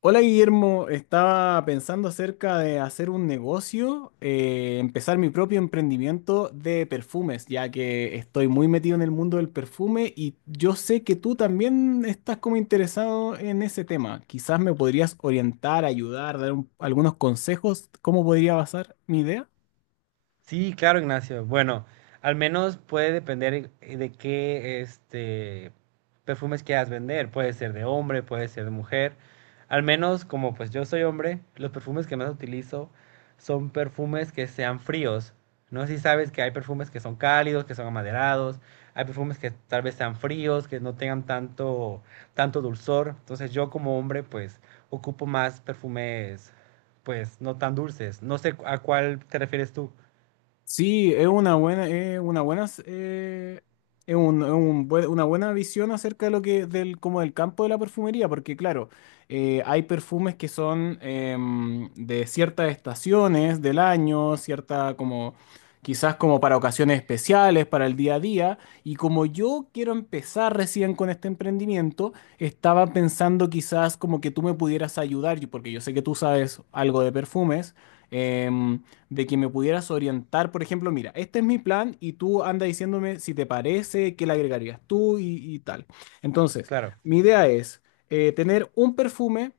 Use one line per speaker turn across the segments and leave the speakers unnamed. Hola Guillermo, estaba pensando acerca de hacer un negocio, empezar mi propio emprendimiento de perfumes, ya que estoy muy metido en el mundo del perfume y yo sé que tú también estás como interesado en ese tema. Quizás me podrías orientar, ayudar, algunos consejos, cómo podría basar mi idea.
Sí, claro, Ignacio. Bueno, al menos puede depender de qué perfumes quieras vender. Puede ser de hombre, puede ser de mujer. Al menos, como pues yo soy hombre, los perfumes que más utilizo son perfumes que sean fríos. No sé si sabes que hay perfumes que son cálidos, que son amaderados, hay perfumes que tal vez sean fríos, que no tengan tanto dulzor. Entonces yo como hombre pues ocupo más perfumes pues no tan dulces. No sé a cuál te refieres tú.
Sí, es una buena, una buena visión acerca de lo que, del, como del campo de la perfumería, porque claro, hay perfumes que son de ciertas estaciones del año, cierta como, quizás como para ocasiones especiales, para el día a día, y como yo quiero empezar recién con este emprendimiento, estaba pensando quizás como que tú me pudieras ayudar, porque yo sé que tú sabes algo de perfumes. em, de que me pudieras orientar, por ejemplo, mira, este es mi plan y tú anda diciéndome si te parece, qué le agregarías tú y tal. Entonces,
Claro,
mi idea es tener un perfume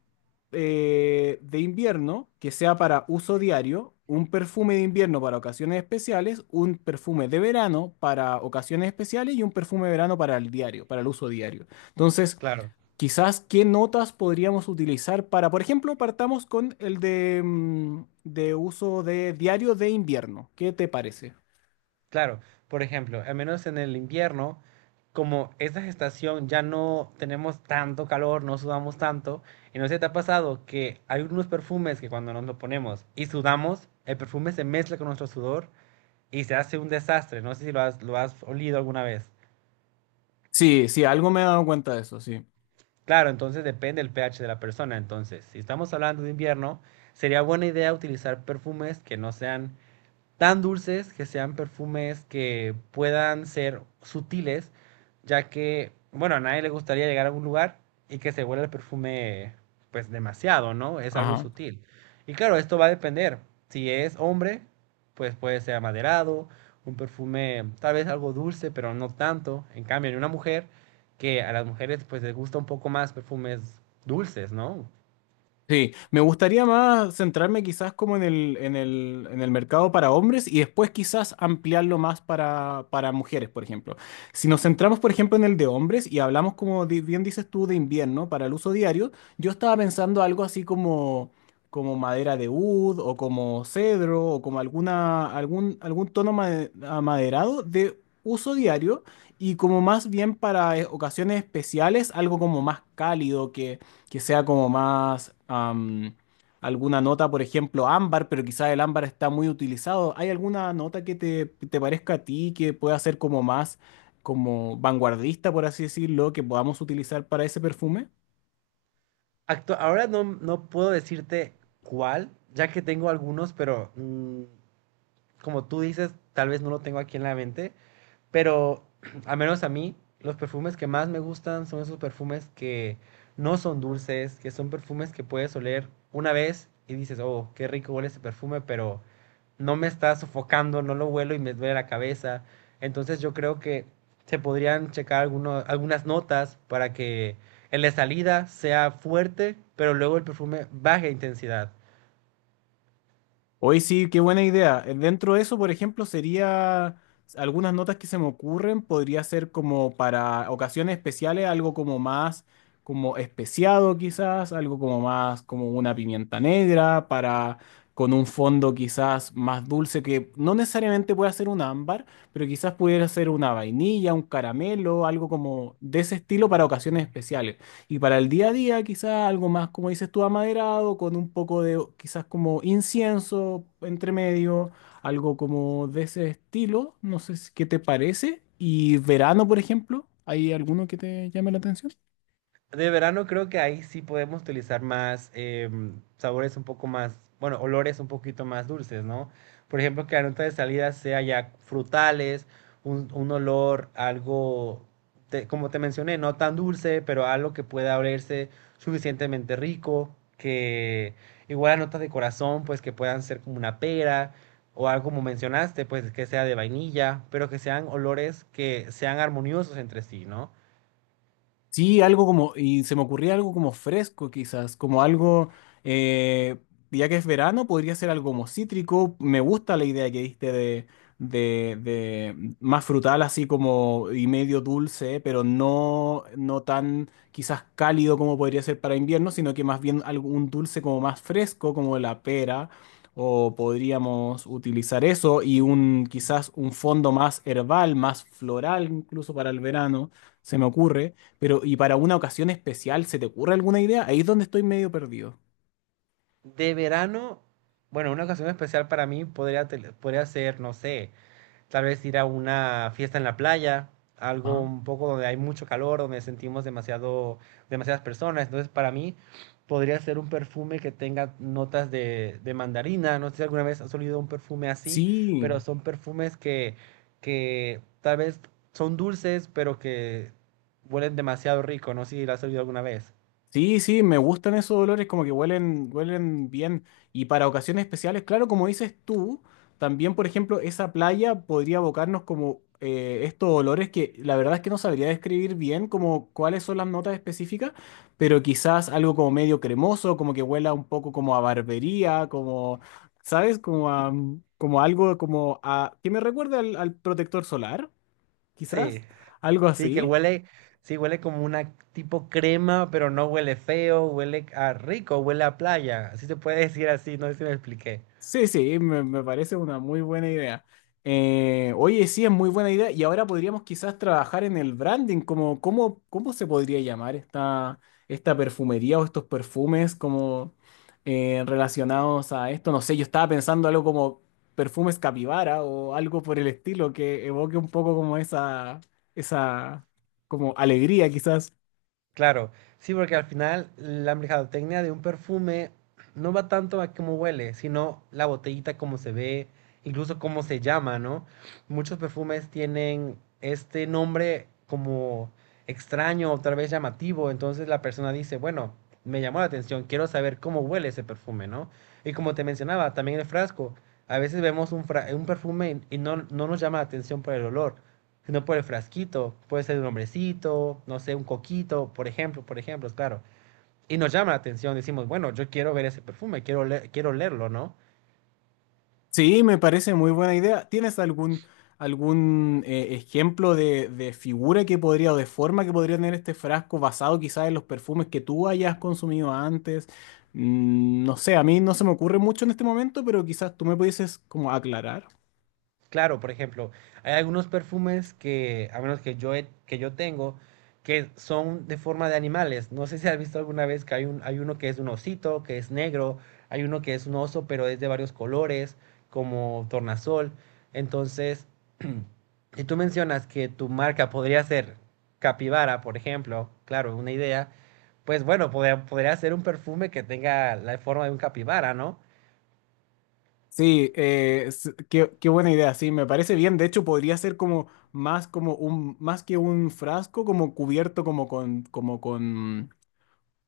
de invierno que sea para uso diario, un perfume de invierno para ocasiones especiales, un perfume de verano para ocasiones especiales y un perfume de verano para el diario, para el uso diario. Entonces,
claro,
quizás qué notas podríamos utilizar para, por ejemplo, partamos con el de de uso de diario de invierno. ¿Qué te parece?
claro. Por ejemplo, al menos en el invierno, como esta estación ya no tenemos tanto calor, no sudamos tanto, y no sé si te ha pasado que hay unos perfumes que cuando nos lo ponemos y sudamos, el perfume se mezcla con nuestro sudor y se hace un desastre. No sé si lo has olido alguna vez.
Sí, sí, algo me he dado cuenta de eso, sí.
Claro, entonces depende del pH de la persona. Entonces, si estamos hablando de invierno, sería buena idea utilizar perfumes que no sean tan dulces, que sean perfumes que puedan ser sutiles, ya que, bueno, a nadie le gustaría llegar a un lugar y que se huela el perfume pues demasiado, ¿no? Es algo
Ajá.
sutil. Y claro, esto va a depender. Si es hombre, pues puede ser amaderado, un perfume tal vez algo dulce, pero no tanto. En cambio, en una mujer, que a las mujeres pues les gusta un poco más perfumes dulces, ¿no?
Sí, me gustaría más centrarme quizás como en el mercado para hombres y después quizás ampliarlo más para mujeres, por ejemplo. Si nos centramos, por ejemplo, en el de hombres y hablamos, bien dices tú, de invierno para el uso diario, yo estaba pensando algo así como, como madera de oud o como cedro o como algún tono amaderado de uso diario y como más bien para ocasiones especiales, algo como más cálido que sea como más alguna nota, por ejemplo, ámbar, pero quizás el ámbar está muy utilizado. ¿Hay alguna nota que te parezca a ti que pueda ser como más como vanguardista, por así decirlo, que podamos utilizar para ese perfume?
Ahora no puedo decirte cuál, ya que tengo algunos, pero como tú dices, tal vez no lo tengo aquí en la mente. Pero, al menos a mí, los perfumes que más me gustan son esos perfumes que no son dulces, que son perfumes que puedes oler una vez y dices, oh, qué rico huele ese perfume, pero no me está sofocando, no lo huelo y me duele la cabeza. Entonces yo creo que se podrían checar algunas notas para que en la salida sea fuerte, pero luego el perfume baje de intensidad.
Hoy sí, qué buena idea. Dentro de eso, por ejemplo, sería algunas notas que se me ocurren, podría ser como para ocasiones especiales, algo como más como especiado quizás, algo como más como una pimienta negra para con un fondo quizás más dulce que no necesariamente pueda ser un ámbar, pero quizás pudiera ser una vainilla, un caramelo, algo como de ese estilo para ocasiones especiales. Y para el día a día, quizás algo más, como dices tú, amaderado, con un poco de quizás como incienso entre medio, algo como de ese estilo. No sé si- qué te parece. Y verano, por ejemplo, ¿hay alguno que te llame la atención?
De verano creo que ahí sí podemos utilizar más sabores un poco más, bueno, olores un poquito más dulces, ¿no? Por ejemplo, que la nota de salida sea ya frutales, un olor algo, como te mencioné, no tan dulce, pero algo que pueda olerse suficientemente rico, que igual notas de corazón, pues que puedan ser como una pera o algo como mencionaste, pues que sea de vainilla, pero que sean olores que sean armoniosos entre sí, ¿no?
Sí, algo como, y se me ocurría algo como fresco quizás, como algo, eh, ya que es verano, podría ser algo como cítrico. Me gusta la idea que diste de más frutal, así como y medio dulce, pero no tan quizás cálido como podría ser para invierno, sino que más bien algún dulce como más fresco, como la pera, o podríamos utilizar eso y un quizás un fondo más herbal, más floral incluso para el verano, se me ocurre. Pero, ¿y para una ocasión especial se te ocurre alguna idea? Ahí es donde estoy medio perdido.
De verano, bueno, una ocasión especial para mí podría, podría ser, no sé, tal vez ir a una fiesta en la playa, algo
Ajá.
un poco donde hay mucho calor, donde sentimos demasiado, demasiadas personas. Entonces, para mí podría ser un perfume que tenga notas de mandarina. No sé si alguna vez has olido un perfume así,
Sí,
pero son perfumes que tal vez son dulces, pero que huelen demasiado rico. No sé si lo has olido alguna vez.
sí, sí, me gustan esos olores, como que huelen, huelen bien. Y para ocasiones especiales, claro, como dices tú, también, por ejemplo, esa playa podría abocarnos como estos olores que la verdad es que no sabría describir bien como cuáles son las notas específicas, pero quizás algo como medio cremoso, como que huela un poco como a barbería, como, ¿sabes? Como a, como algo como a, que me recuerda al protector solar,
Sí.
quizás, algo
Sí, que
así.
huele, sí, huele como una tipo crema, pero no huele feo, huele a rico, huele a playa. Así se puede decir así, no sé si me expliqué.
Sí, sí, me parece una muy buena idea. Oye, sí, es muy buena idea. Y ahora podríamos quizás trabajar en el branding, como, ¿cómo se podría llamar esta, esta perfumería o estos perfumes como relacionados a esto? No sé, yo estaba pensando algo como perfumes capibara o algo por el estilo que evoque un poco como esa como alegría quizás.
Claro, sí, porque al final la mercadotecnia de un perfume no va tanto a cómo huele, sino la botellita, cómo se ve, incluso cómo se llama, ¿no? Muchos perfumes tienen este nombre como extraño o tal vez llamativo, entonces la persona dice, bueno, me llamó la atención, quiero saber cómo huele ese perfume, ¿no? Y como te mencionaba, también el frasco, a veces vemos un perfume y no nos llama la atención por el olor, sino por el frasquito. Puede ser un hombrecito, no sé, un coquito, por ejemplo, claro. Y nos llama la atención, decimos, bueno, yo quiero ver ese perfume, quiero, quiero olerlo, ¿no?
Sí, me parece muy buena idea. ¿Tienes algún, algún ejemplo de figura que podría o de forma que podría tener este frasco basado quizás en los perfumes que tú hayas consumido antes? Mm, no sé, a mí no se me ocurre mucho en este momento, pero quizás tú me pudieses como aclarar.
Claro, por ejemplo, hay algunos perfumes que, a menos que yo, que yo tengo, que son de forma de animales. No sé si has visto alguna vez que hay, hay uno que es un osito, que es negro, hay uno que es un oso, pero es de varios colores, como tornasol. Entonces, si tú mencionas que tu marca podría ser capibara, por ejemplo, claro, una idea, pues bueno, podría ser un perfume que tenga la forma de un capibara, ¿no?
Sí, qué, qué buena idea, sí, me parece bien. De hecho, podría ser como más como un, más que un frasco, como cubierto como con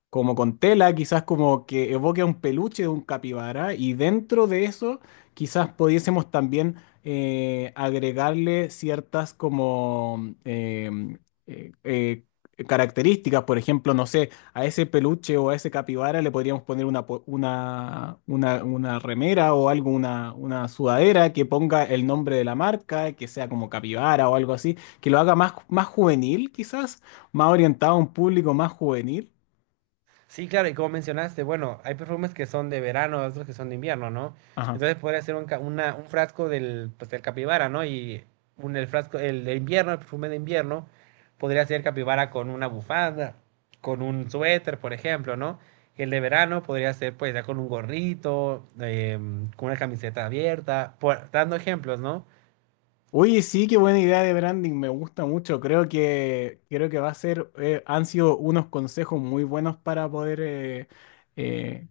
como con tela, quizás como que evoque a un peluche de un capibara, y dentro de eso quizás pudiésemos también agregarle ciertas como eh, eh, características, por ejemplo, no sé, a ese peluche o a ese capibara le podríamos poner una remera o algo, una sudadera que ponga el nombre de la marca, que sea como capibara o algo así, que lo haga más, más juvenil quizás, más orientado a un público más juvenil.
Sí, claro, y como mencionaste, bueno, hay perfumes que son de verano, otros que son de invierno, ¿no?
Ajá.
Entonces podría ser un frasco del, pues, del capibara, ¿no? Y el frasco, el de invierno, el perfume de invierno, podría ser capibara con una bufanda, con un suéter, por ejemplo, ¿no? Y el de verano podría ser, pues, ya con un gorrito, con una camiseta abierta, dando ejemplos, ¿no?
Oye, sí, qué buena idea de branding, me gusta mucho. Creo que va a ser, han sido unos consejos muy buenos para poder eh,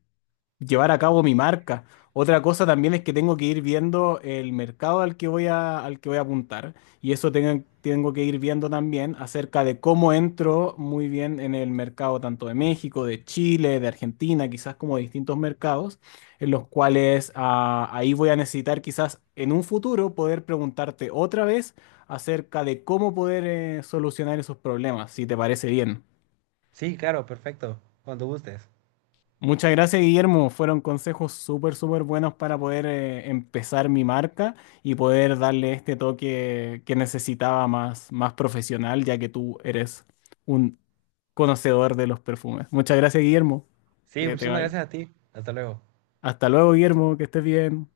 llevar a cabo mi marca. Otra cosa también es que tengo que ir viendo el mercado al que voy a apuntar y eso tengo, tengo que ir viendo también acerca de cómo entro muy bien en el mercado tanto de México, de Chile, de Argentina, quizás como de distintos mercados en los cuales ahí voy a necesitar quizás en un futuro poder preguntarte otra vez acerca de cómo poder solucionar esos problemas, si te parece bien.
Sí, claro, perfecto, cuando gustes.
Muchas gracias, Guillermo. Fueron consejos súper, súper buenos para poder empezar mi marca y poder darle este toque que necesitaba más, más profesional, ya que tú eres un conocedor de los perfumes. Muchas gracias, Guillermo.
Sí,
Que te
muchísimas
vaya.
gracias a ti. Hasta luego.
Hasta luego, Guillermo. Que estés bien.